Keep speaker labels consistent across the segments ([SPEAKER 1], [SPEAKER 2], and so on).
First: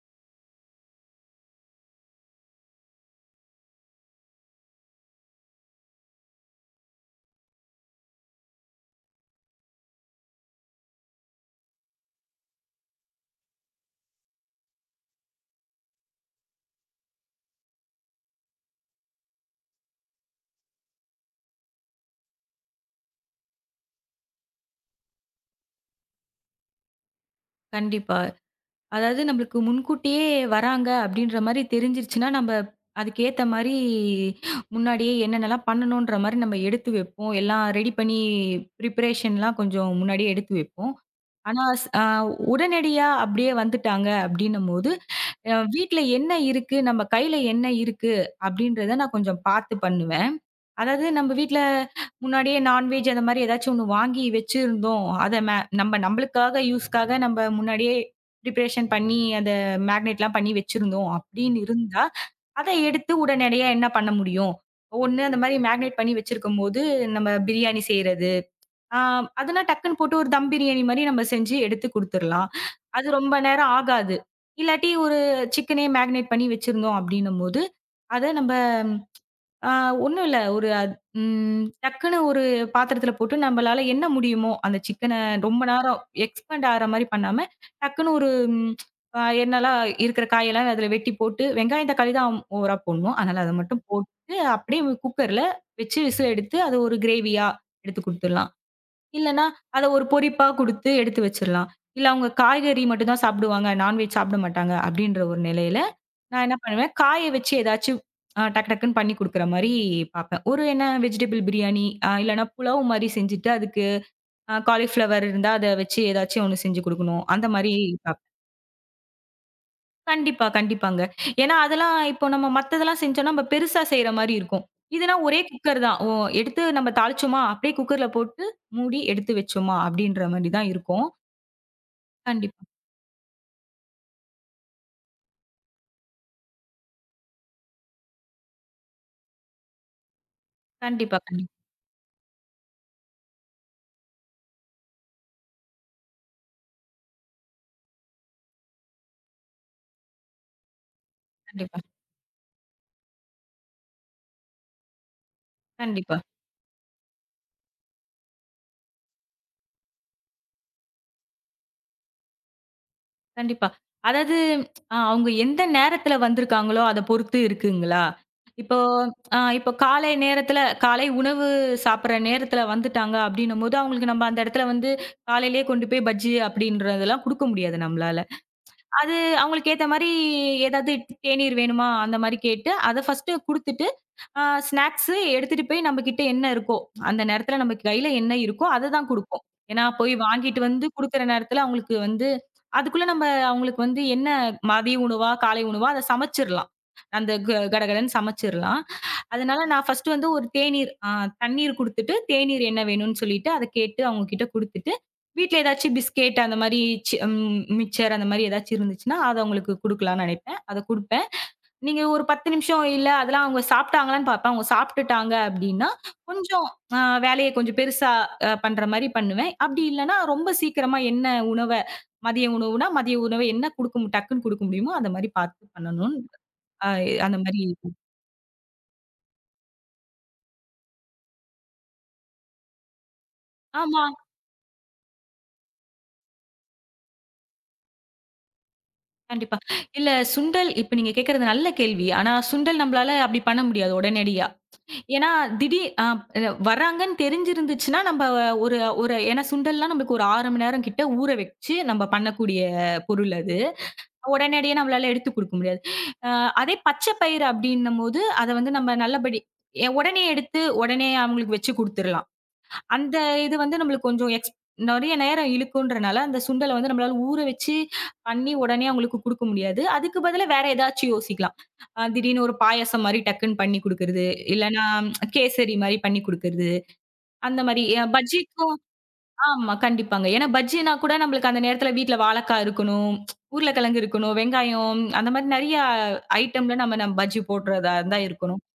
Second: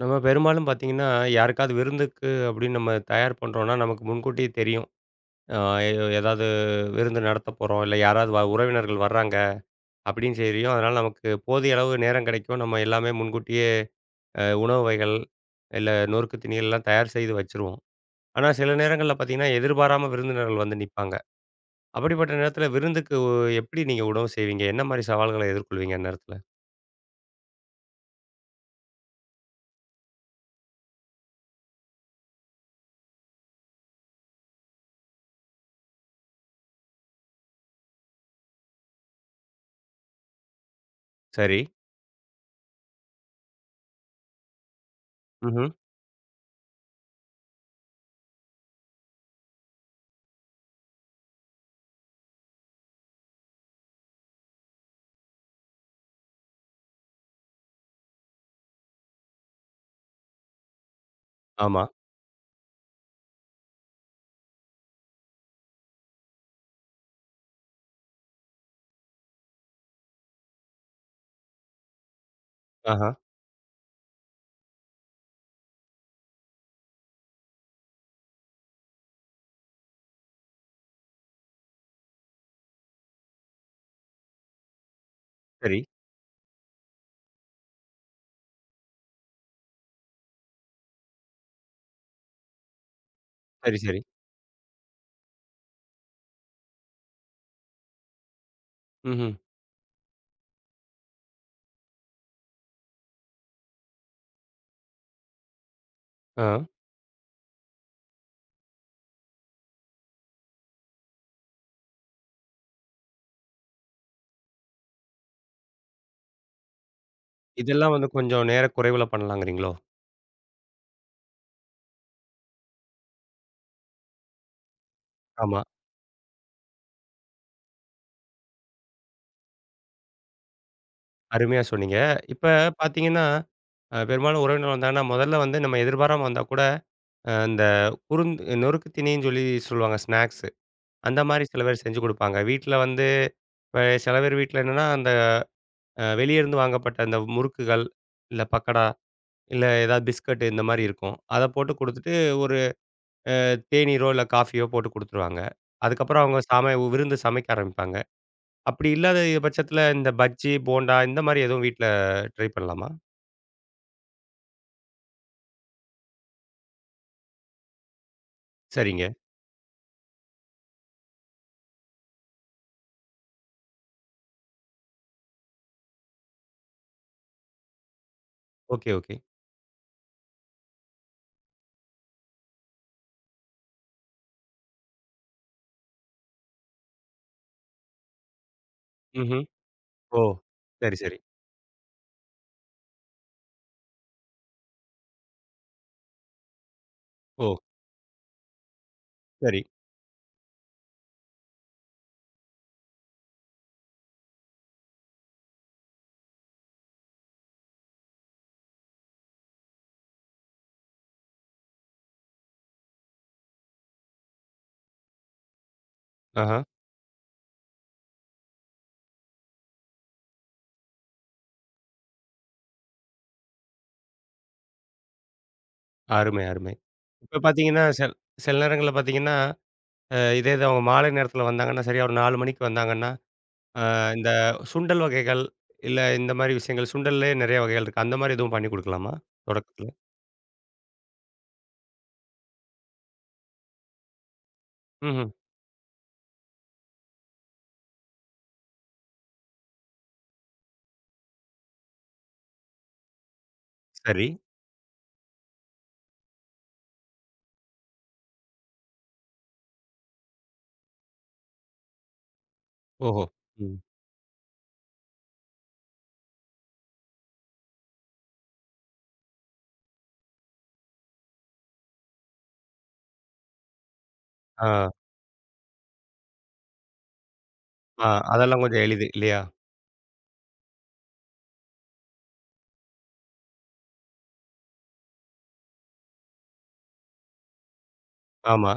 [SPEAKER 1] நம்ம பெரும்பாலும் பார்த்தீங்கன்னா, யாருக்காவது விருந்துக்கு அப்படின்னு நம்ம தயார் பண்றோம்னா, நமக்கு முன்கூட்டியே தெரியும். அ ஏதாவது விருந்து நடத்தப் போறோம், இல்ல யாராவது உறவினர்கள் வர்றாங்க அப்படின்னு தெரியும். அதனால நமக்கு போதிய அளவு நேரம் கிடைக்கும். நம்ம எல்லாமே முன்கூட்டியே உணவு வகைகள், இல்ல நொறுக்கு தீனிகள்லாம் தயார் செய்து வச்சுருவோம். ஆனா சில நேரங்கள்ல பார்த்தீங்கன்னா, எதிர்பாராம விருந்தினர்கள் வந்து நிப்பாங்க. அப்படிப்பட்ட நேரத்தில விருந்துக்கு எப்படி நீங்க உணவு செய்வீங்க? என்ன மாரி சவால்களை எதிர்கொள்வீங்க அந்நேரத்தில?
[SPEAKER 2] கண்டிப்பா. அதாவது நம்மளுக்கு முன்கூட்டியே வராங்க அப்படின்ற மாரி தெரிஞ்சிருச்சுன்னா, நம்ம அதுக்கேத்த மாரி முன்னாடியே என்னென்னலாம் பண்ணணுன்ற மாரி நம்ம எடுத்து வைப்போம். எல்லாம் ரெடி பண்ணி ப்ரிப்பரேஷன்லாம் கொஞ்சம் முன்னாடியே எடுத்து வைப்போம்.
[SPEAKER 1] சரி.
[SPEAKER 2] ஆனா ஸ் அ உடனடியா அப்படியே வந்துட்டாங்க அப்படின்னும்போது,
[SPEAKER 1] ம்ஹ்ம்.
[SPEAKER 2] வீட்ல என்ன இருக்கு? நம்ம கையில என்ன இருக்கு? அப்படின்றத நான் கொஞ்சம் பார்த்து பண்ணுவேன். அதாவது நம்ம வீட்ல முன்னாடியே நான்வெஜ் அந்த மாரி ஏதாச்சும் ஒண்ணு வாங்கி வச்சிருந்தோம். அத ம நம்மளுக்காக யூஸ்க்காக நம்ம முன்னாடியே ப்ரிப்பரேஷன் பண்ணி அத மேக்னேட்லாம் பண்ணி வச்சிருந்தோம் அப்படின்னு
[SPEAKER 1] ஆமா.
[SPEAKER 2] இருந்தா, அத எடுத்து உடனடியா என்ன பண்ண முடியும்? ஒண்ணு அந்த மாரி மேக்னேட் பண்ணி வச்சிருக்கும்போது, நம்ம பிரியாணி செய்றது. ஆ அதுனா டக்குன்னு போட்டு ஒரு தம் பிரியாணி மாரி நம்ம செஞ்சு எடுத்து குடுத்துரலாம். அது
[SPEAKER 1] ஆஹா.
[SPEAKER 2] ரொம்ப நேரம் ஆகாது. இல்லாட்டி ஒரு சிக்கனே மேக்னேட் பண்ணி வச்சிருந்தோம் அப்படின்னும்போது, அத நம்ப ஆ ஒண்ணும் இல்ல. ஒரு அத் ம் டக்குன்னு ஒரு பாத்திரத்துல போட்டு நம்பளால என்ன முடியுமோ, அந்த சிக்கன ரொம்ப
[SPEAKER 1] சரி.
[SPEAKER 2] நேரம் எக்ஸ்பேண்ட் ஆற மாரி பண்ணாம, டக்குன்னு ஒரு ம் அ என்னலாம் இருக்கிற காயெல்லாம் அதுல வெட்டி போட்டு, வெங்காயம், தக்காளி தான் ஓவரா போடணும். அதனால அத
[SPEAKER 1] சரி,
[SPEAKER 2] மட்டும்
[SPEAKER 1] சரி.
[SPEAKER 2] போட்டு, அப்படியே குக்கர்ல வச்சு விசில் எடுத்து, அத ஒரு கிரேவியா எடுத்து குடுத்துடலாம்.
[SPEAKER 1] ம்ஹ்ம்.
[SPEAKER 2] இல்லன்னா, அத ஒரு பொரிப்பா குடுத்து எடுத்து வச்சிரலாம். இல்ல அவங்க காய்கறி மட்டும் தான் சாப்பிடுவாங்க. நான்வெஜ் சாப்பிட மாட்டாங்க. அப்படின்ற ஒரு நிலையில நான்
[SPEAKER 1] ஆ.
[SPEAKER 2] என்ன பண்ணுவேன், காய வச்சு ஏதாச்சும் டக்கு டக்குன்னு பண்ணி குடுக்குற மாரி பார்ப்பேன். ஒரு என்ன வெஜிடபிள் பிரியாணி, இல்லன்னா புலாவ் மாரி செஞ்சுட்டு அதுக்கு காலிஃப்ளவர் இருந்தா அத வச்சு ஏதாச்சும் ஒண்ணு செஞ்சு குடுக்கணும். அந்த மாரி
[SPEAKER 1] இதெல்லாம் வந்து
[SPEAKER 2] பார்ப்பேன்.
[SPEAKER 1] கொஞ்சம் நேர குறைவுல பண்ணலாங்கிறீங்களோ?
[SPEAKER 2] கண்டிப்பா, கண்டிப்பாங்க. ஏன்னா அதெல்லாம் இப்போ நம்ம மத்ததெல்லாம் செஞ்சோம்னா, நம்ம பெருசா செய்ற மாரி இருக்கும். இதுனா ஒரே
[SPEAKER 1] ஆமா.
[SPEAKER 2] குக்கர் தான். எடுத்து நம்ம தாளிச்சோமா, அப்படியே குக்கர்ல போட்டு மூடி எடுத்து வச்சோமா, அப்படின்ற மாரி தான் இருக்கும்.
[SPEAKER 1] அருமையா சொன்னீங்க. இப்ப
[SPEAKER 2] கண்டிப்பா,
[SPEAKER 1] பார்த்தீங்கன்னா, பெரும்பாலும் உறவினர் வந்தாங்கன்னா, முதல்ல வந்து நம்ம எதிர்பாராம வந்தா கூட, இந்த குறுந் நொறுக்கு தீனின்னு சொல்லி சொல்லுவாங்க ஸ்நாக்ஸு.
[SPEAKER 2] கண்டிப்பா,
[SPEAKER 1] அந்த மாரி
[SPEAKER 2] கண்டிப்பா,
[SPEAKER 1] சில பேர் செஞ்சு குடுப்பாங்க. வீட்ல வந்து இப்ப சில பேர் வீட்ல என்னன்னா, அந்த வெளிய இருந்து வாங்கப்பட்ட அந்த முறுக்குகள், இல்ல பக்கோடா, இல்ல ஏதாவது பிஸ்கட் இந்த மாரி இருக்கும். அத போட்டு
[SPEAKER 2] கண்டிப்பா,
[SPEAKER 1] குடுத்துட்டு, ஒரு தேநீரோ, இல்ல காஃபியோ போட்டு குடுத்துருவாங்க.
[SPEAKER 2] கண்டிப்பா.
[SPEAKER 1] அதுக்கப்புறம் அவங்க விருந்து சமைக்க ஆரம்பிப்பாங்க. அப்படி இல்லாத பட்சத்தில இந்த பஜ்ஜி, போண்டா இந்த மாரி எதுவும் வீட்ல ட்ரை பண்ணலாமா?
[SPEAKER 2] கண்டிப்பா. அதாவது அவங்க எந்த நேரத்துல வந்திருக்காங்களோ, அத பொறுத்து இருக்குங்களா? இப்போ
[SPEAKER 1] சரிங்க.
[SPEAKER 2] இப்போ காலை நேரத்துல காலை உணவு சாப்பிடுற நேரத்துல வந்துட்டாங்க அப்டின்னும்போது, அவங்களுக்கு நம்ம அந்த இடத்துல வந்து காலையிலேயே கொண்டு போய் பஜ்ஜி அப்டின்றதெல்லாம் குடுக்க முடியாது நம்மளால.
[SPEAKER 1] Okay, okay.
[SPEAKER 2] அது அவங்களுக்கு ஏத்த மாரி ஏதாவது தேநீர் வேணுமா? அந்த மாரி கேட்டு, அத ஃபர்ஸ்ட்டு குடுத்துட்டு ஆ ஸ்நாக்ஸு எடுத்துட்டு போய் நம்மகிட்ட என்ன இருக்கோ, அந்த நேரத்துல நம்ம கையில என்ன இருக்கோ, அத தான்
[SPEAKER 1] ம்ஹ்ம்.
[SPEAKER 2] குடுப்போம். ஏன்னா, போய்
[SPEAKER 1] ஓ!
[SPEAKER 2] வாங்கிட்டு வந்து
[SPEAKER 1] சரி, சரி.
[SPEAKER 2] குடுக்குற நேரத்துல அவங்களுக்கு வந்து அதுக்குள்ள நம்ம அவங்களுக்கு வந்து என்ன மதிய உணவா, காலை உணவா அத சமைச்சிரலாம். அந்த க
[SPEAKER 1] ஓ!
[SPEAKER 2] கடகடன்னு சமைச்சிரலாம்.
[SPEAKER 1] சரி.
[SPEAKER 2] அதனால நான் ஃபர்ஸ்ட்டு வந்து ஒரு தேநீர் ஆ தண்ணீர் குடுத்துட்டு, தேநீர் என்ன வேணும்னு சொல்லிட்டு, அத கேட்டு அவங்க கிட்ட குடுத்துட்டு, வீட்ல ஏதாச்சும் பிஸ்கெட் அந்த மாரி சி ம் மிச்சர் அந்த மாரி ஏதாச்சும் இருந்துச்சுன்னா, அத அவங்களுக்கு குடுக்கலாம்னு நெனைப்பேன். அத குடுப்பேன். நீங்க ஒரு 10 நிமிஷம் இல்ல அதெல்லாம் அவங்க சாப்பிட்டாங்களான்னு பார்ப்பேன். அவங்க சாப்பிட்டுட்டாங்க அப்டின்னா,
[SPEAKER 1] ஆஹா.
[SPEAKER 2] கொஞ்சம் அ வேலைய கொஞ்சம் பெருசா பண்ற மாரி பண்ணுவேன். அப்டி இல்லன்னா, ரொம்ப சீக்கிரமா என்ன உணவ மதிய உணவுனா, மதிய உணவு என்ன குடுக்க மு டக்குன்னு குடுக்க முடியுமோ, அந்த மாரி பார்த்து பண்ணணும்.
[SPEAKER 1] அருமை, அருமை.
[SPEAKER 2] அ அந்த
[SPEAKER 1] இப்ப
[SPEAKER 2] மாரி
[SPEAKER 1] பார்த்தீங்கன்னா, சில சில நேரங்கள்ல பார்த்தீங்கன்னா, அ இதே இது அவங்க மாலை நேரத்தில வந்தாங்கன்னா, சரியா ஒரு 4 மணிக்கு வந்தாங்கன்னா, அ
[SPEAKER 2] ஆமா.
[SPEAKER 1] இந்த சுண்டல் வகைகள், இல்ல இந்த மாரி விஷயங்கள் சுண்டல்லயே நெறைய வகைகள் இருக்கு. அந்த மாரி எதுவும் பண்ணி குடுக்கலாமா?
[SPEAKER 2] கண்டிப்பா.
[SPEAKER 1] தொடக்கத்தில.
[SPEAKER 2] இல்ல சுண்டல் இப்ப நீங்க கேட்கறது நல்ல கேள்வி. ஆனா சுண்டல் நம்பளால அப்டி பண்ண முடியாது உடனடியா.
[SPEAKER 1] ம்ஹ்ம்.
[SPEAKER 2] ஏன்னா, திடீர் அ அ வர்றாங்கன்னு தெரிஞ்சிருந்துச்சுன்னா, நம்ப ஒரு ஒரு ஏன்னா சுண்டல்லாம் நம்மளுக்கு ஒரு 6 மணி நேரம் கிட்ட ஊற வச்சு நம்ம பண்ணக்கூடிய பொருள் அது.
[SPEAKER 1] சரி.
[SPEAKER 2] உடனடியா நம்மளால எடுத்து குடுக்க முடியாது. அ அதே பச்சை பயிறு அப்படின்னும்போது, அத வந்து நம்ம நல்லபடி உடனே எடுத்து, உடனே அவங்களுக்கு வச்சு குடுத்துறலாம். அந்த
[SPEAKER 1] ஓஹோ!
[SPEAKER 2] இது
[SPEAKER 1] ம்.
[SPEAKER 2] வந்து நம்மளுக்கு கொஞ்சம் நெறைய நேரம் இழுக்குன்றனால, அந்த சுண்டல வந்து நம்மளால ஊற வச்சு பண்ணி உடனே அவங்களுக்கு குடுக்க முடியாது. அதுக்கு பதிலா வேற ஏதாச்சும் யோசிக்கலாம். அ திடீர்னு ஒரு பாயாசம் மாரி டக்குன்னு பண்ணி குடுக்குறது. இல்லன்னா
[SPEAKER 1] ஆ,
[SPEAKER 2] கேசரி மாரி பண்ணி குடுக்குறது. அந்த மாரி
[SPEAKER 1] ஆ. அதெல்லாம்
[SPEAKER 2] பஜ்ஜிக்கும்
[SPEAKER 1] கொஞ்சம் எளிது இல்லையா?
[SPEAKER 2] ஆமா கண்டிப்பாங்க. ஏன்னா பஜ்ஜினா கூட நம்மளுக்கு அந்த நேரத்துல வீட்ல வாழைக்காய் இருக்கணும், உருளைக்கிழங்கு இருக்கணும், வெங்காயம் அந்த மாரி நெறைய ஐட்டம்ல நம்ம நம்ம பஜ்ஜி போடுறதா தான் இருக்கணும்.
[SPEAKER 1] ஆமா.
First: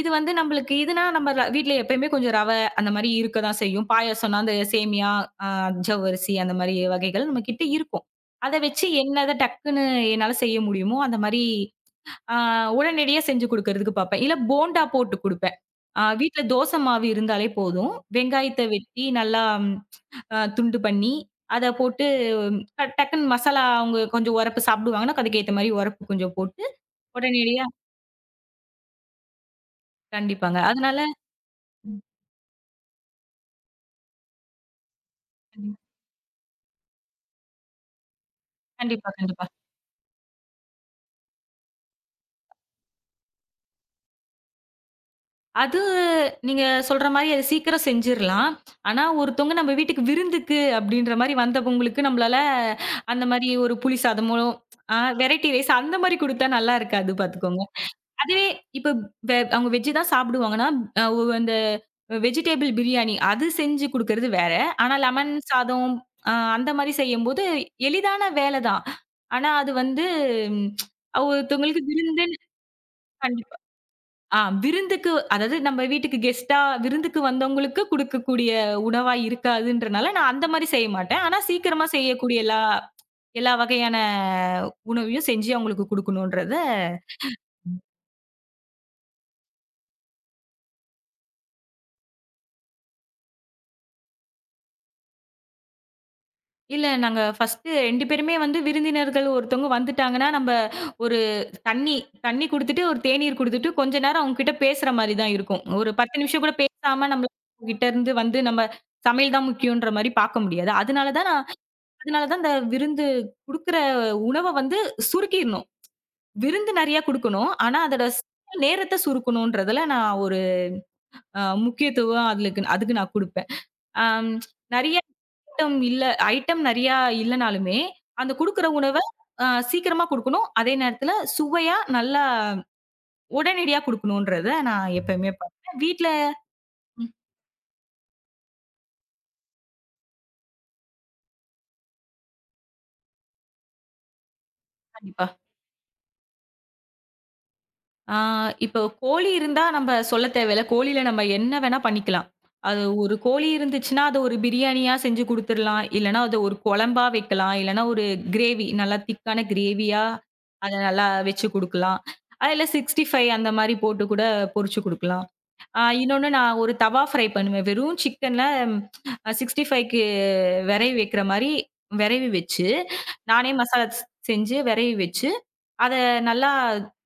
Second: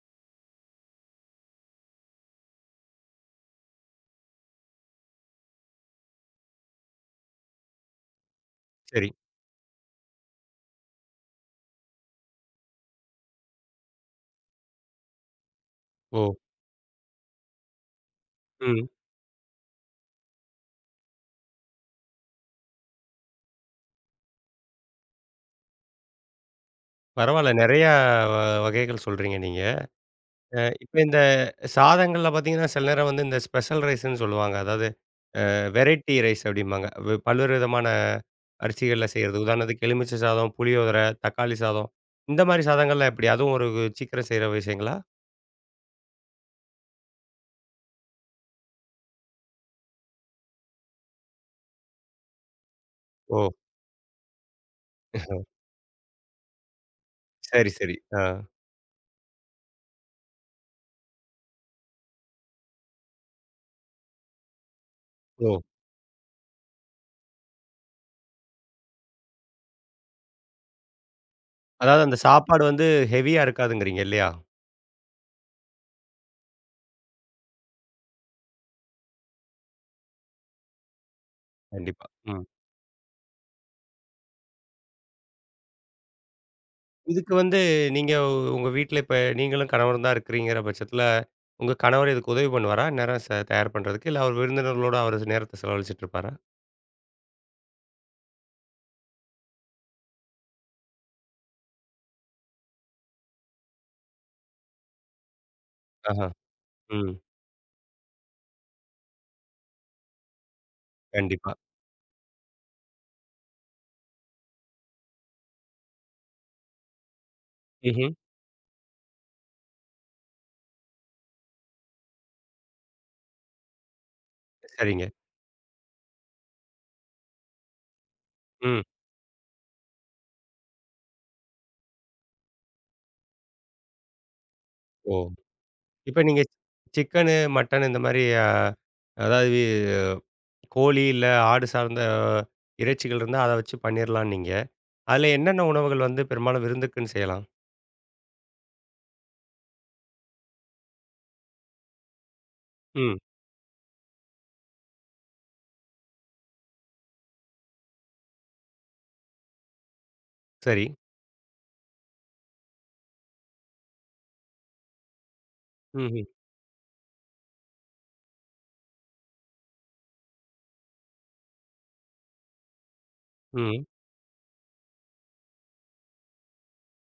[SPEAKER 2] இது வந்து நம்பளுக்கு இதுனா நம்ம வீட்ல எப்பயுமே கொஞ்சம் ரவ அந்த மாரி இருக்க தான் செய்யும். பாயாசம்னா அந்த சேமியா, அ ஜவ்வரிசி அந்த மாரி வகைகள் நம்மகிட்ட இருக்கும். அத வச்சு
[SPEAKER 1] சரி.
[SPEAKER 2] என்னத டக்குன்னு என்னால செய்ய முடியுமோ, அந்த மாரி அ உடனடியா செஞ்சு குடுக்கறதுக்கு பாப்பேன். இல்ல போண்டா போட்டு குடுப்பேன். அ
[SPEAKER 1] ஓ!
[SPEAKER 2] வீட்ல தோசை மாவு இருந்தாலே போதும். வெங்காயத்த
[SPEAKER 1] ம்.
[SPEAKER 2] வெட்டி நல்லா துண்டு பண்ணி, அத போட்டு ம், டக் டக்குன்னு மசாலா அவங்க கொஞ்சம் உரப்பு சாப்பிடுவாங்கன்னா, அதுக்கு ஏத்த மாரி உரப்பு கொஞ்சம் போட்டு
[SPEAKER 1] பரவால்ல.
[SPEAKER 2] உடனடியா
[SPEAKER 1] நெறையா வ வகைகள் சொல்றீங்க நீங்க.
[SPEAKER 2] கண்டிப்பாங்க.
[SPEAKER 1] இப்ப
[SPEAKER 2] அதனால
[SPEAKER 1] இந்த
[SPEAKER 2] ம்
[SPEAKER 1] சாதங்கள்ல பார்த்தீங்கன்னா, சில நேரம் வந்து இந்த ஸ்பெஷல் ரைஸ்ன்னு சொல்லுவாங்க. அதாவது
[SPEAKER 2] கண்டிப்பா,
[SPEAKER 1] வெரைட்டி ரைஸ் அப்படிம்பாங்க. பல்வேறு விதமான அரிசிகள்ல
[SPEAKER 2] கண்டிப்பா,
[SPEAKER 1] செய்றது.
[SPEAKER 2] கண்டிப்பா.
[SPEAKER 1] உதாரணத்துக்கு எலுமிச்சை சாதம், புளியோதரை, தக்காளி சாதம். இந்த மாரி சாதங்கள்லாம் எப்படி? அதுவும் ஒரு சீக்கிரம் செய்ற விஷயங்களா?
[SPEAKER 2] அது நீங்க சொல்ற மாரி அது சீக்கிரம் செஞ்சிரலாம். ஆனா, ஒருத்தவங்க நம்ம வீட்டுக்கு விருந்துக்கு அப்படின்ற மாரி வந்தவங்களுக்கு நம்மளால அந்த
[SPEAKER 1] ஓ!
[SPEAKER 2] மாரி ஒரு புளி சாதமோ, அ வெரைட்டி ரைஸ் அந்த மாரி குடுத்தா நல்லா இருக்காது பாத்துக்கோங்க.
[SPEAKER 1] சரி, சரி. ஆ.
[SPEAKER 2] அதுவே இப்ப அவங்க வெஜ் தான் சாப்பிடுவாங்கன்னா, அ ஒ அந்த வெஜிடபிள் பிரியாணி அது செஞ்சு குடுக்கறது வேற. ஆனா, லெமன்
[SPEAKER 1] ஓ!
[SPEAKER 2] சாதம் அந்த மாரி செய்யும்போது எளிதான வேல தான். ஆனா, அது வந்து ம், ஒருத்தவங்களுக்கு
[SPEAKER 1] அதாவது அந்த
[SPEAKER 2] விருந்துன்னு
[SPEAKER 1] சாப்பாடு வந்து ஹெவியா இருக்காதுங்கிறீங்க இல்லையா?
[SPEAKER 2] ஆ விருந்துக்கு அதாவது நம்ம வீட்டுக்கு கெஸ்ட்டா விருந்துக்கு வந்தவங்களுக்கு குடுக்கக்கூடிய உணவா இருக்காதுன்றனால, நான் அந்த மாரி செய்ய மாட்டேன். ஆனா சீக்கிரமா
[SPEAKER 1] கண்டிப்பா.
[SPEAKER 2] செய்யக்கூடிய
[SPEAKER 1] ம்.
[SPEAKER 2] எல்லா எல்லா வகையான உணவையும் செஞ்சு அவங்களுக்கு குடுக்கணுன்றத
[SPEAKER 1] இதுக்கு வந்து நீங்க உங்க வீட்ல இப்ப நீங்களும் கணவரும் தான் இருக்கிறீங்கிற பட்சத்துல, உங்க கணவர் இதுக்கு உதவி பண்ணுவாரா? இந்நேரம் தயார் பண்றதுக்கு. இல்ல அவர் விருந்தினர்களோட அவரு நேரத்த செலவழிச்சுட்டு இருப்பாரா?
[SPEAKER 2] இல்ல நாங்க ஃபர்ஸ்ட்டு 2 பேருமே வந்து விருந்தினர்கள் ஒருத்தவங்க வந்துட்டாங்கன்னா, நம்ப ஒரு தண்ணி தண்ணி குடுத்துட்டு, ஒரு தேநீர் குடுத்துட்டு, கொஞ்ச நேரம் அவங்க கிட்ட பேசுற மாரி தான் இருக்கும். ஒரு 10
[SPEAKER 1] ஆஹா.
[SPEAKER 2] நிமிஷம் கூட பேசாம
[SPEAKER 1] ம்.
[SPEAKER 2] நம்மள கிட்ட இருந்து வந்து நம்ம சமையல் தான் முக்கியம்ன்ற மாரி பார்க்க முடியாது. அதனால தான் நான்
[SPEAKER 1] கண்டிப்பா.
[SPEAKER 2] அதனால தான் இந்த விருந்து குடுக்குற உணவ வந்து சுருக்கிரணும். விருந்து நெறைய குடுக்கணும். ஆனா அதோட
[SPEAKER 1] ம்ஹ்ம்.
[SPEAKER 2] நேரத்த சுருக்கணுன்றதுல நான் ஒரு அ முக்கியத்துவம் அதுலக்கு அதுக்கு நான் குடுப்பேன். அம் நெறைய
[SPEAKER 1] சரிங்க.
[SPEAKER 2] ஐட்டம் இல்ல ஐட்டம் நெறையா இல்லனாலுமே, அந்த குடுக்குற
[SPEAKER 1] ம்.
[SPEAKER 2] உணவ அ சீக்கிரமா குடுக்கணும். அதே நேரத்துல சுவையா, நல்லா உடனடியா குடுக்கணுன்றத நான்
[SPEAKER 1] ஓ!
[SPEAKER 2] எப்பயுமே பார்ப்பேன். வீட்ல
[SPEAKER 1] இப்ப நீங்க
[SPEAKER 2] ம்.
[SPEAKER 1] சிக்கனு, மட்டன் இந்த மாரி அதாவது கோழி இல்ல ஆடு சார்ந்த இறைச்சிகள் இருந்தா அத வச்சு பண்ணிரலான்னீங்க.
[SPEAKER 2] கண்டிப்பா.
[SPEAKER 1] அதுல என்னென்ன உணவுகள் வந்து பெரும்பாலும் விருந்துக்குன்னு செய்யலாம்?
[SPEAKER 2] ஆ இப்போ கோழி இருந்தா நம்ப சொல்ல தேவையில்ல. கோழில நம்ம என்ன வேணா பண்ணிக்கலாம். அது ஒரு
[SPEAKER 1] ம்.
[SPEAKER 2] கோழி இருந்துச்சுன்னா, அத ஒரு பிரியாணியா செஞ்சு குடுத்துறலாம். இல்லன்னா, அத ஒரு குழம்பா வைக்கலாம். இல்லன்னா, ஒரு கிரேவி நல்லா திக்கான கிரேவியா அத
[SPEAKER 1] சரி.
[SPEAKER 2] நல்லா வச்சு குடுக்கலாம். அதுல 65 அந்த மாரி போட்டு கூட பொரிச்சு குடுக்கலாம்.
[SPEAKER 1] ம்ஹ்ம்.
[SPEAKER 2] இன்னொன்னு நான் ஒரு தவா ஃப்ரை பண்ணுவேன். வெறும் சிக்கன்ல 65க்கு வெரவி வைக்கிற மாரி வெரவி வச்சு, நானே
[SPEAKER 1] ம். ம்.
[SPEAKER 2] மசாலா செஞ்சு வெரவி வச்சு அத நல்லா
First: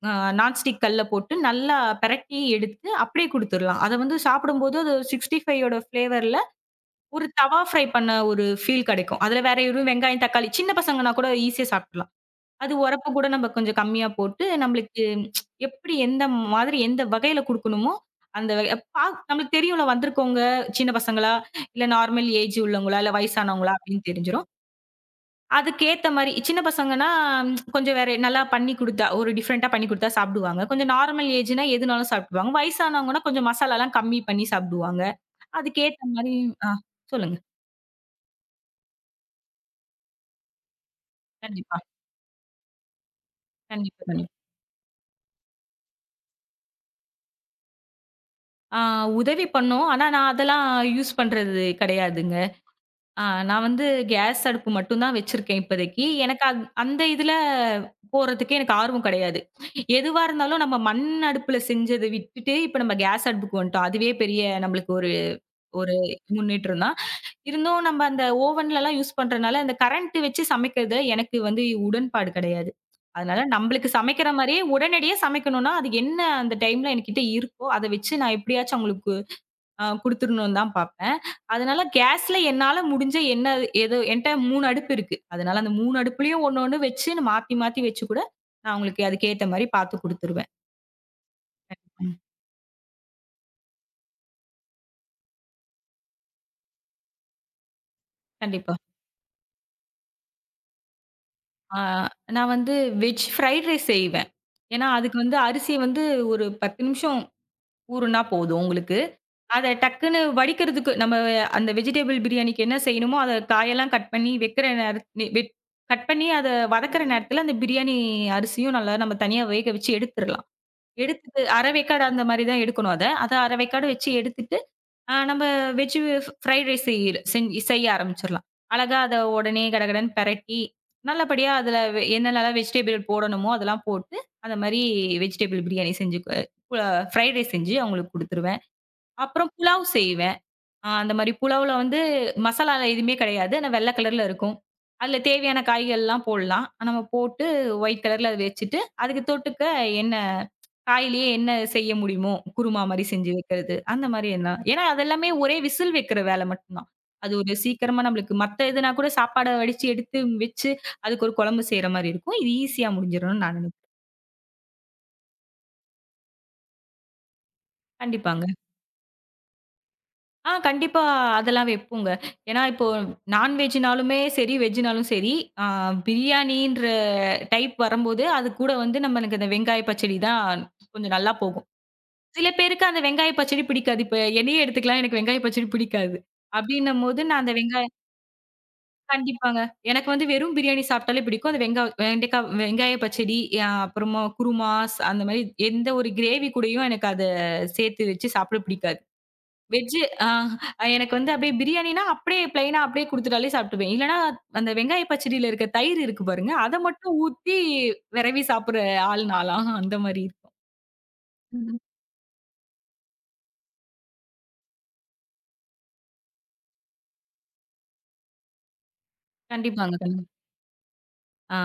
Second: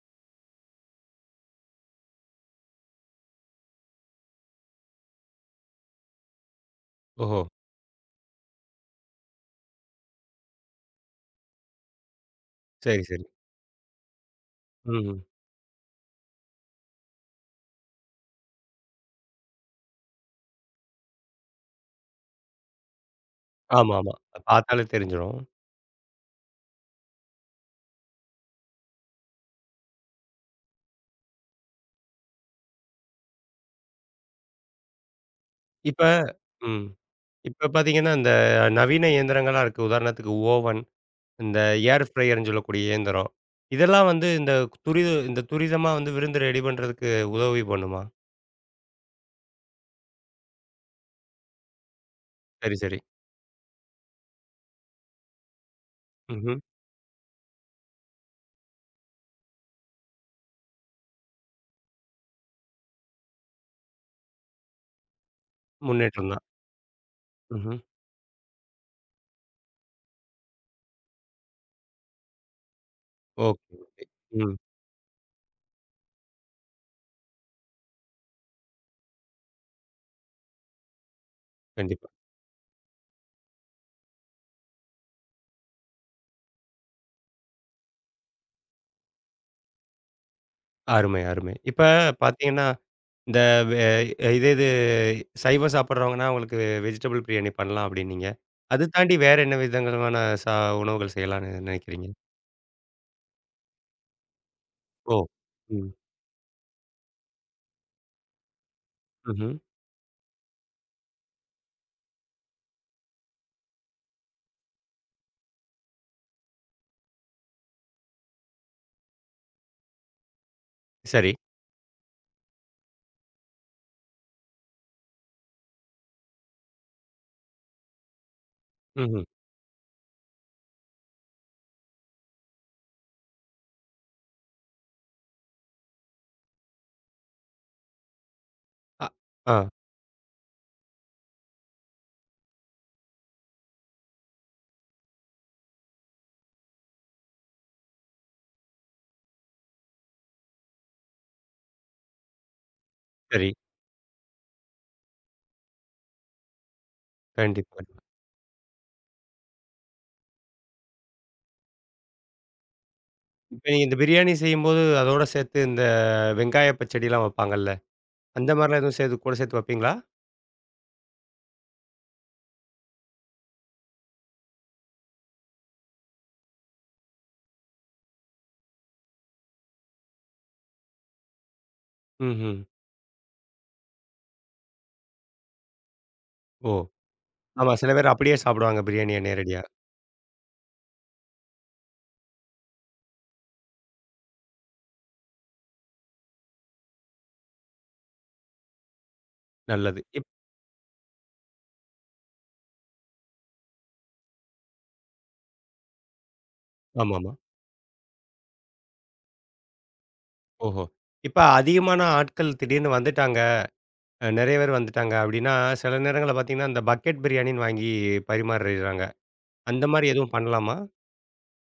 [SPEAKER 2] அ நான்ஸ்டிக் கல்ல போட்டு நல்லா பெரட்டி எடுத்து அப்படியே குடுத்துர்லாம். அத வந்து சாப்பிடும்போது அது 65 யோட ஃப்ளேவர்ல ஒரு
[SPEAKER 1] ஓஹோ!
[SPEAKER 2] தவா ஃப்ரை பண்ண ஒரு ஃபீல் கிடைக்கும். அதுல வேற எதுவும் வெங்காயம், தக்காளி சின்ன பசங்கன்னா கூட ஈஸியா சாப்ட்டுரலாம். அது
[SPEAKER 1] சரி,
[SPEAKER 2] உரப்பு
[SPEAKER 1] சரி.
[SPEAKER 2] கூட நம்ம கொஞ்சம் கம்மியா போட்டு நம்மளுக்கு
[SPEAKER 1] ம்ஹ்ம்.
[SPEAKER 2] எப்படி எந்த மாதிரி எந்த வகையில குடுக்கணுமோ, அந்த வகை பா நம்மளுக்கு தெரியும்ல வந்திருக்கவங்க சின்ன பசங்களா, இல்ல நார்மல் ஏஜ் உள்ளவங்களா, இல்ல வயசானவங்களா அப்படின்னு
[SPEAKER 1] ஆமாமா.
[SPEAKER 2] தெரிஞ்சிரும்.
[SPEAKER 1] பாத்தாலே தெரிஞ்சிரும்.
[SPEAKER 2] அதுக்கேத்த மாரி சின்ன பசங்கன்னா, கொஞ்சம் வேற நல்லா பண்ணி குடுத்தா, ஒரு டிஃபரெண்ட்டா பண்ணி குடுத்தா சாப்பிடுவாங்க. கொஞ்சம் நார்மல் ஏஜ்ன்னா எதுனாலும் சாப்பிட்டுருவாங்க. வயசானவங்கன்னா கொஞ்சம் மசாலாலாம் கம்மி பண்ணி சாப்பிடுவாங்க.
[SPEAKER 1] இப்ப
[SPEAKER 2] அதுக்கேத்த மாரி ஆ
[SPEAKER 1] ம்.
[SPEAKER 2] சொல்லுங்க.
[SPEAKER 1] இப்ப பார்த்தீங்கன்னா, இந்த நவீன இயந்திரங்களா இருக்கு. உதாரணத்துக்கு ஓவன், இந்த
[SPEAKER 2] கண்டிப்பா,
[SPEAKER 1] ஏர் ஃப்ரையர்ன்னு சொல்லக்கூடிய இயந்திரம்.
[SPEAKER 2] கண்டிப்பா,
[SPEAKER 1] இதெல்லாம்
[SPEAKER 2] கண்டிப்பா.
[SPEAKER 1] வந்து இந்த இந்த துரிதமா வந்து விருந்து ரெடி பண்றதுக்கு உதவி பண்ணுமா?
[SPEAKER 2] ஆ உதவி பண்ணோம். ஆனா நான் அதெல்லாம் யூஸ் பண்றது கிடையாதுங்க.
[SPEAKER 1] சரி, சரி.
[SPEAKER 2] ஆ நான் வந்து கேஸ் அடுப்பு மட்டும் தான் வச்சிருக்கேன் இப்போதைக்கு. எனக்கு
[SPEAKER 1] ம்ஹ்ம்.
[SPEAKER 2] அந்த இதுல போறதுக்கு எனக்கு ஆர்வம் கிடையாது. எதுவா இருந்தாலும் நம்ம மண் அடுப்புல செஞ்சத விட்டுட்டு, இப்ப நம்ம கேஸ் அடுப்புக்கு வந்துட்டோம். அதுவே பெரிய நம்மளுக்கு ஒரு ஒரு
[SPEAKER 1] முன்னேற்றம் தான்.
[SPEAKER 2] முன்னேற்றம் தான்.
[SPEAKER 1] ம்ஹ்ம்.
[SPEAKER 2] இருந்தும் நம்ம அந்த ஓவன்லலாம் யூஸ் பண்றனால, அந்த கரண்ட் வச்சு சமைக்கிறது எனக்கு வந்து உடன்பாடு கிடையாது. அதனால
[SPEAKER 1] ஓகே.
[SPEAKER 2] நம்பளுக்கு சமைக்கிற
[SPEAKER 1] ம்.
[SPEAKER 2] மாரியே உடனடியா சமைக்கணும்னா, அது என்ன அந்த டைம்ல என்கிட்ட இருக்கோ, அத வச்சு நான் எப்படியாச்சும் அவங்களுக்கு குடுத்துரணும்னு தான் பார்ப்பேன். அதனால
[SPEAKER 1] கண்டிப்பா.
[SPEAKER 2] கேஸ்ல என்னால முடிஞ்ச என்ன ஏதோ என்ட்ட 3 அடுப்பு இருக்கு. அதனால அந்த 3 அடுப்புலயும் ஒண்ணு ஒண்ணு வச்சு நான் மாத்தி மாத்தி வச்சு கூட, நான் அவங்களுக்கு அதுக்கேத்த மாரி பார்த்து குடுத்துருவேன்.
[SPEAKER 1] அருமை, அருமை. இப்ப
[SPEAKER 2] ம்.
[SPEAKER 1] பார்த்தீங்கன்னா, இந்த வே இதே இது சைவம் சாப்பிட்றவங்கன்னா, அவங்களுக்கு வெஜிடபிள் பிரியாணி பண்ணலாம் அப்டின்னீங்க.
[SPEAKER 2] கண்டிப்பா.
[SPEAKER 1] அது தாண்டி வேற என்ன விதங்களான சா உணவுகள் செய்யலாம்னு
[SPEAKER 2] ஆ
[SPEAKER 1] நினைக்கிறீங்க?
[SPEAKER 2] நான் வந்து வெஜ் ஃப்ரைட் ரைஸ் செய்வேன். ஏன்னா, அதுக்கு
[SPEAKER 1] ஓ!
[SPEAKER 2] வந்து அரிசி
[SPEAKER 1] ம்.
[SPEAKER 2] வந்து ஒரு 10 நிமிஷம் ஊறுனா போதும் உங்களுக்கு.
[SPEAKER 1] ம்ஹ்ம்.
[SPEAKER 2] அத டக்குன்னு வடிக்கிறதுக்கு நம்ம அந்த வெஜிடபிள் பிரியாணிக்கு என்ன செய்யணுமோ, அத காயெல்லாம் கட் பண்ணி வைக்கிற நேர வெட் கட் பண்ணி அத வதக்குற நேரத்துல அந்த பிரியாணி அரிசியும் நல்லா நம்ம தனியா வேக வச்சு எடுத்துறலாம்.
[SPEAKER 1] சரி.
[SPEAKER 2] எடுத்துட்டு அரை வேக்காடு அந்த மாரி தான் எடுக்கணும் அத. அத அரை வேக்காடு வச்சு எடுத்துட்டு நம்ம வெஜ் ஃப்ரைட் ரைஸ் செய்ய ஆரம்பிச்சிரலாம். அழகா அத
[SPEAKER 1] ம்ஹ்ம்.
[SPEAKER 2] உடனே கடகடன்னு பெரட்டி, நல்லபடியா அதுல என்னென்னலாம் வெஜிடபிள் போடணுமோ அதெல்லாம் போட்டு, அந்த மாரி வெஜிடபிள் பிரியாணி செஞ்சு அ ப ஃப்ரைட் ரைஸ் செஞ்சு அவங்களுக்கு குடுத்துருவேன்.
[SPEAKER 1] அ
[SPEAKER 2] அப்புறம்
[SPEAKER 1] ஆ
[SPEAKER 2] புலாவ் செய்வேன். அந்த மாரி புலாவ்ல வந்து மசாலாலாம் எதுவுமே கிடையாது. ஆனா வெள்ள கலர்ல இருக்கும். அதுல தேவையான காய்கள்லாம் போடலாம். நம்ம போட்டு ஒயிட் கலர்ல அத வச்சுட்டு, அதுக்கு தொட்டுக்க என்ன காயிலேயே என்ன செய்ய முடியுமோ, குருமா மாரி செஞ்சு
[SPEAKER 1] சரி.
[SPEAKER 2] வைக்கிறது. அந்த மாரி எல்லாம். ஏன்னா, அதெல்லாமே ஒரே விசில் வைக்கிற வேலை மட்டும் தான். அது ஒரு
[SPEAKER 1] கண்டிப்பா.
[SPEAKER 2] சீக்கிரமா நம்மளுக்கு மத்த இதுனா கூட சாப்பாட வடிச்சு எடுத்து வச்சு, அதுக்கு ஒரு குழம்பு செய்ற மாரி இருக்கும். இது ஈஸியா முடிஞ்சிரும்னு நான்
[SPEAKER 1] இப்ப
[SPEAKER 2] நினைக்கிறேன்.
[SPEAKER 1] நீங்க இந்த பிரியாணி செய்யும்போது, அதோட சேர்த்து இந்த வெங்காய பச்சடிலாம் வைப்பாங்கல்ல.
[SPEAKER 2] கண்டிப்பாங்க.
[SPEAKER 1] அந்த மாரிலாம் எதுவும் சேர்த்து கூட சேர்த்து வைப்பீங்களா?
[SPEAKER 2] கண்டிப்பா அதெல்லாம் வைப்போங்க. ஏன்னா, இப்போ நான்வெஜ்னாலுமே சரி, வெஜ்னாலும் சரி, ஆ பிரியாணின்ற டைப் வரும்போது, அது கூட வந்து நம்மளுக்கு இந்த வெங்காய பச்சடி தான் கொஞ்சம் நல்லா போகும். சில
[SPEAKER 1] ம்ஹ்ம்.
[SPEAKER 2] பேருக்கு அந்த வெங்காய பச்சடி பிடிக்காது. இப்ப என்னையே எடுத்துக்கலாம். எனக்கு வெங்காய பச்சடி பிடிக்காது.
[SPEAKER 1] ஓ!
[SPEAKER 2] அப்டின்னும்போது நான் அந்த
[SPEAKER 1] ஆமா. சில
[SPEAKER 2] வெங்காயம்
[SPEAKER 1] பேர் அப்படியே சாப்பிடுவாங்க பிரியாணிய
[SPEAKER 2] கண்டிப்பாங்க.
[SPEAKER 1] நேரடியா.
[SPEAKER 2] எனக்கு வந்து வெறும் பிரியாணி சாப்பிட்டாலே பிடிக்கும். அது வெங்காய பச்சடி, அப்புறமா குருமாஸ் அந்த மாரி எந்த ஒரு கிரேவி கூடயும் எனக்கு அத சேர்த்து வச்சு சாப்பிட பிடிக்காது.
[SPEAKER 1] நல்லது.
[SPEAKER 2] வெஜ்ஜு ஆ எனக்கு வந்து அப்டியே பிரியாணினா அப்டியே பிளைனா அப்டியே குடுத்துட்டாலே சாப்ட்டுருவேன். இல்லனா அந்த வெங்காய பச்சடியில இருக்க தயிர் இருக்கு பாருங்க. அத மட்டும்
[SPEAKER 1] ஆமாமா.
[SPEAKER 2] ஊத்தி வெரவி சாப்பிடுற ஆள் நாலாம். அந்த மாரி இருக்கும்.
[SPEAKER 1] ஓஹோ! இப்ப அதிகமான ஆட்கள் திடீர்னு வந்துட்டாங்க. நெறைய பேர் வந்துட்டாங்க அப்படின்னா, சில நேரங்கள்ல பார்த்தீங்கன்னா, இந்த பக்கெட் பிரியாணின்னு வாங்கி பரிமாறிறாங்க. அந்த
[SPEAKER 2] கண்டிப்பாங்க.
[SPEAKER 1] மாரி
[SPEAKER 2] கண்டிப்பா.
[SPEAKER 1] எதுவும் பண்ணலாமா?
[SPEAKER 2] ஆ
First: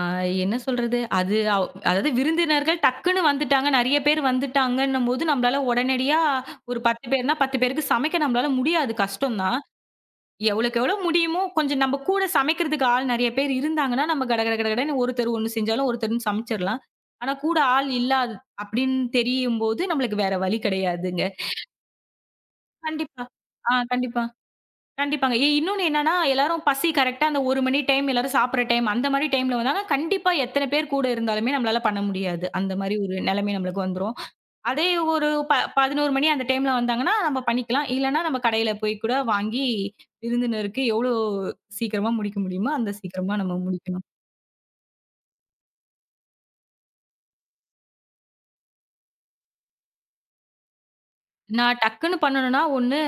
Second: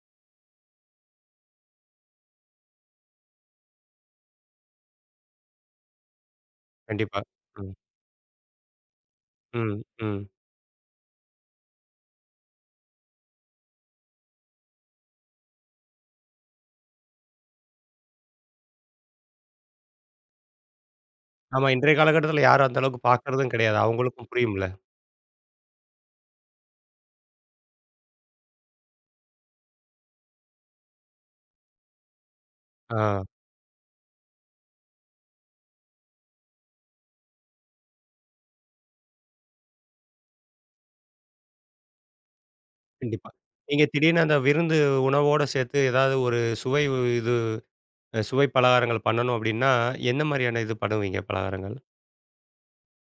[SPEAKER 2] என்ன சொல்றது? அது அவ் அதாவது விருந்தினர்கள் டக்குன்னு வந்துட்டாங்க. நெறைய பேர் வந்துட்டாங்கன்னும்போது, நம்மளால உடனடியா ஒரு 10
[SPEAKER 1] கண்டிப்பா.
[SPEAKER 2] பேர்னா 10
[SPEAKER 1] ம்.
[SPEAKER 2] பேருக்கு சமைக்க நம்மளால முடியாது. கஷ்டம் தான்.
[SPEAKER 1] ம். ம்.
[SPEAKER 2] எவ்வளோக்கு எவ்வளோ முடியுமோ, கொஞ்சம் நம்ம கூட சமைக்கிறதுக்கு ஆள் நெறைய பேர் இருந்தாங்கன்னா, நம்ம கட கட கடகடன்னு ஒருத்தர் ஒண்ணு செஞ்சாலும் ஒருத்தர்ன்னு சமைச்சிரலாம். ஆனா கூட ஆள் இல்லாது அப்படின்னு தெரியும்போது, நம்மளுக்கு வேற வழி கிடையாதுங்க.
[SPEAKER 1] ஆமா. இன்றைய காலகட்டத்தில யாரும் அந்த அளவுக்கு
[SPEAKER 2] கண்டிப்பா.
[SPEAKER 1] பார்க்கறதும் கிடையாது.
[SPEAKER 2] கண்டிப்பா.
[SPEAKER 1] அவங்களுக்கும் புரியும்ல.
[SPEAKER 2] கண்டிப்பாங்க. இன்னொன்னு என்னன்னா, எல்லாரும் பசி கரெக்ட்டா அந்த 1 மணி டைம் எல்லாரும் சாப்பிடுற டைம், அந்த மாரி டைம்ல வந்தாங்க, கண்டிப்பா எத்தன பேர் கூட இருந்தாலுமே நம்மளால பண்ண முடியாது. அந்த மாரி ஒரு
[SPEAKER 1] ஆ.
[SPEAKER 2] நெலைமை நம்மளுக்கு வந்துரும். அதே ஒரு 11 மணி அந்த டைம்ல வந்தாங்கன்னா, நம்ம பண்ணிக்கலாம். இல்லன்னா நம்ம கடையில போய் கூட வாங்கி, விருந்தினருக்கு எவ்ளோ சீக்கிரமா முடிக்க முடியுமோ, அந்த
[SPEAKER 1] கண்டிப்பா.
[SPEAKER 2] சீக்கிரமா நம்ம
[SPEAKER 1] நீங்க
[SPEAKER 2] முடிக்கணும்.
[SPEAKER 1] திடீர்னு அந்த விருந்து உணவோட சேர்த்து ஏதாவது ஒரு சுவை உ இது சுவை பலகாரங்கள் பண்ணணும் அப்டின்னா, என்ன மாரியான இது பண்ணுவீங்க பலகாரங்கள்?
[SPEAKER 2] நான் டக்குன்னு பண்ணணும்னா, ஒண்ணு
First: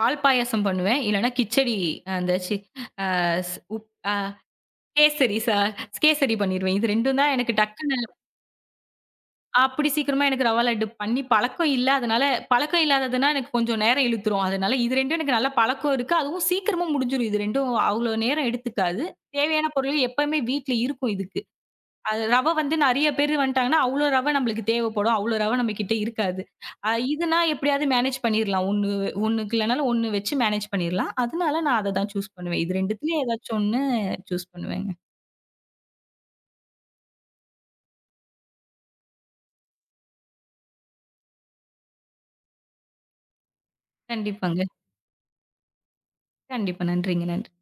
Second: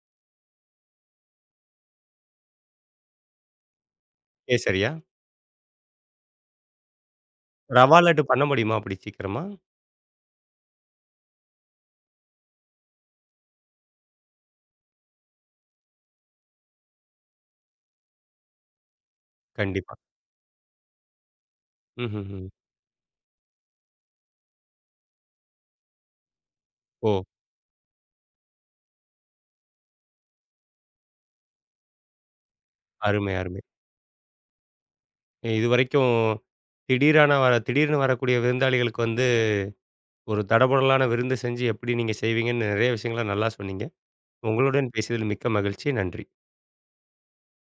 [SPEAKER 2] பால் பாயாசம் பண்ணுவேன். இல்லன்னா கிச்சடி அந்த சி அ ஸ் உப் அ
[SPEAKER 1] கேசரியா?
[SPEAKER 2] கேசரி கேசரி பண்ணிருவேன். இது 2 தான் எனக்கு டக்குன்னு
[SPEAKER 1] ரவா லட்டு பண்ண முடியுமா அப்படி சீக்கிரமா?
[SPEAKER 2] அப்படி சீக்கிரமா எனக்கு ரவா லட்டு பண்ணி பழக்கம் இல்ல. அதனால பழக்கம் இல்லாததுன்னா எனக்கு கொஞ்சம் நேரம் இழுத்துரும். அதனால இது 2ம் எனக்கு நல்ல பழக்கம் இருக்கு. அதுவும் சீக்கிரமா முடிஞ்சிரும். இது 2ம் அவ்ளோ நேரம் எடுத்துக்காது. தேவையான
[SPEAKER 1] கண்டிப்பா.
[SPEAKER 2] பொருள் எப்பவுமே வீட்ல இருக்கும் இதுக்கு. அது
[SPEAKER 1] ம்ஹ்ஹ்ம்.
[SPEAKER 2] ரவ வந்து நெறைய பேர் வந்துட்டாங்கன்னா, அவ்ளோ ரவ நம்மளுக்கு தேவைப்படும். அவ்ளோ ரவ நம்ம கிட்ட இருக்காது.
[SPEAKER 1] ஓ!
[SPEAKER 2] இதுனா எப்படியாவது மேனேஜ் பண்ணிரலாம். 1 ஒண்ணுக்கு இல்லனாலும் 1 வச்சு மேனேஜ் பண்ணிரலாம். அதனால நான் அத தான் சூஸ் பண்ணுவேன். இது 2த்துலயும்
[SPEAKER 1] அருமை,
[SPEAKER 2] ஏதாச்சும்
[SPEAKER 1] அருமை.
[SPEAKER 2] 1 சூஸ் பண்ணுவேங்க.
[SPEAKER 1] இதுவரைக்கும் திடீரான வர திடீர்னு வரக்கூடிய விருந்தாளிகளுக்கு வந்து ஒரு தடபுடலான விருந்து செஞ்சு எப்படி நீங்க செய்வீங்கன்னு நெறைய விஷயங்கள நல்லா சொன்னீங்க.
[SPEAKER 2] கண்டிப்பாங்க.
[SPEAKER 1] உங்களுடன் பேசியதில் மிக்க மகிழ்ச்சி. நன்றி.
[SPEAKER 2] கண்டிப்பா. நன்றிங்க. நன்றி.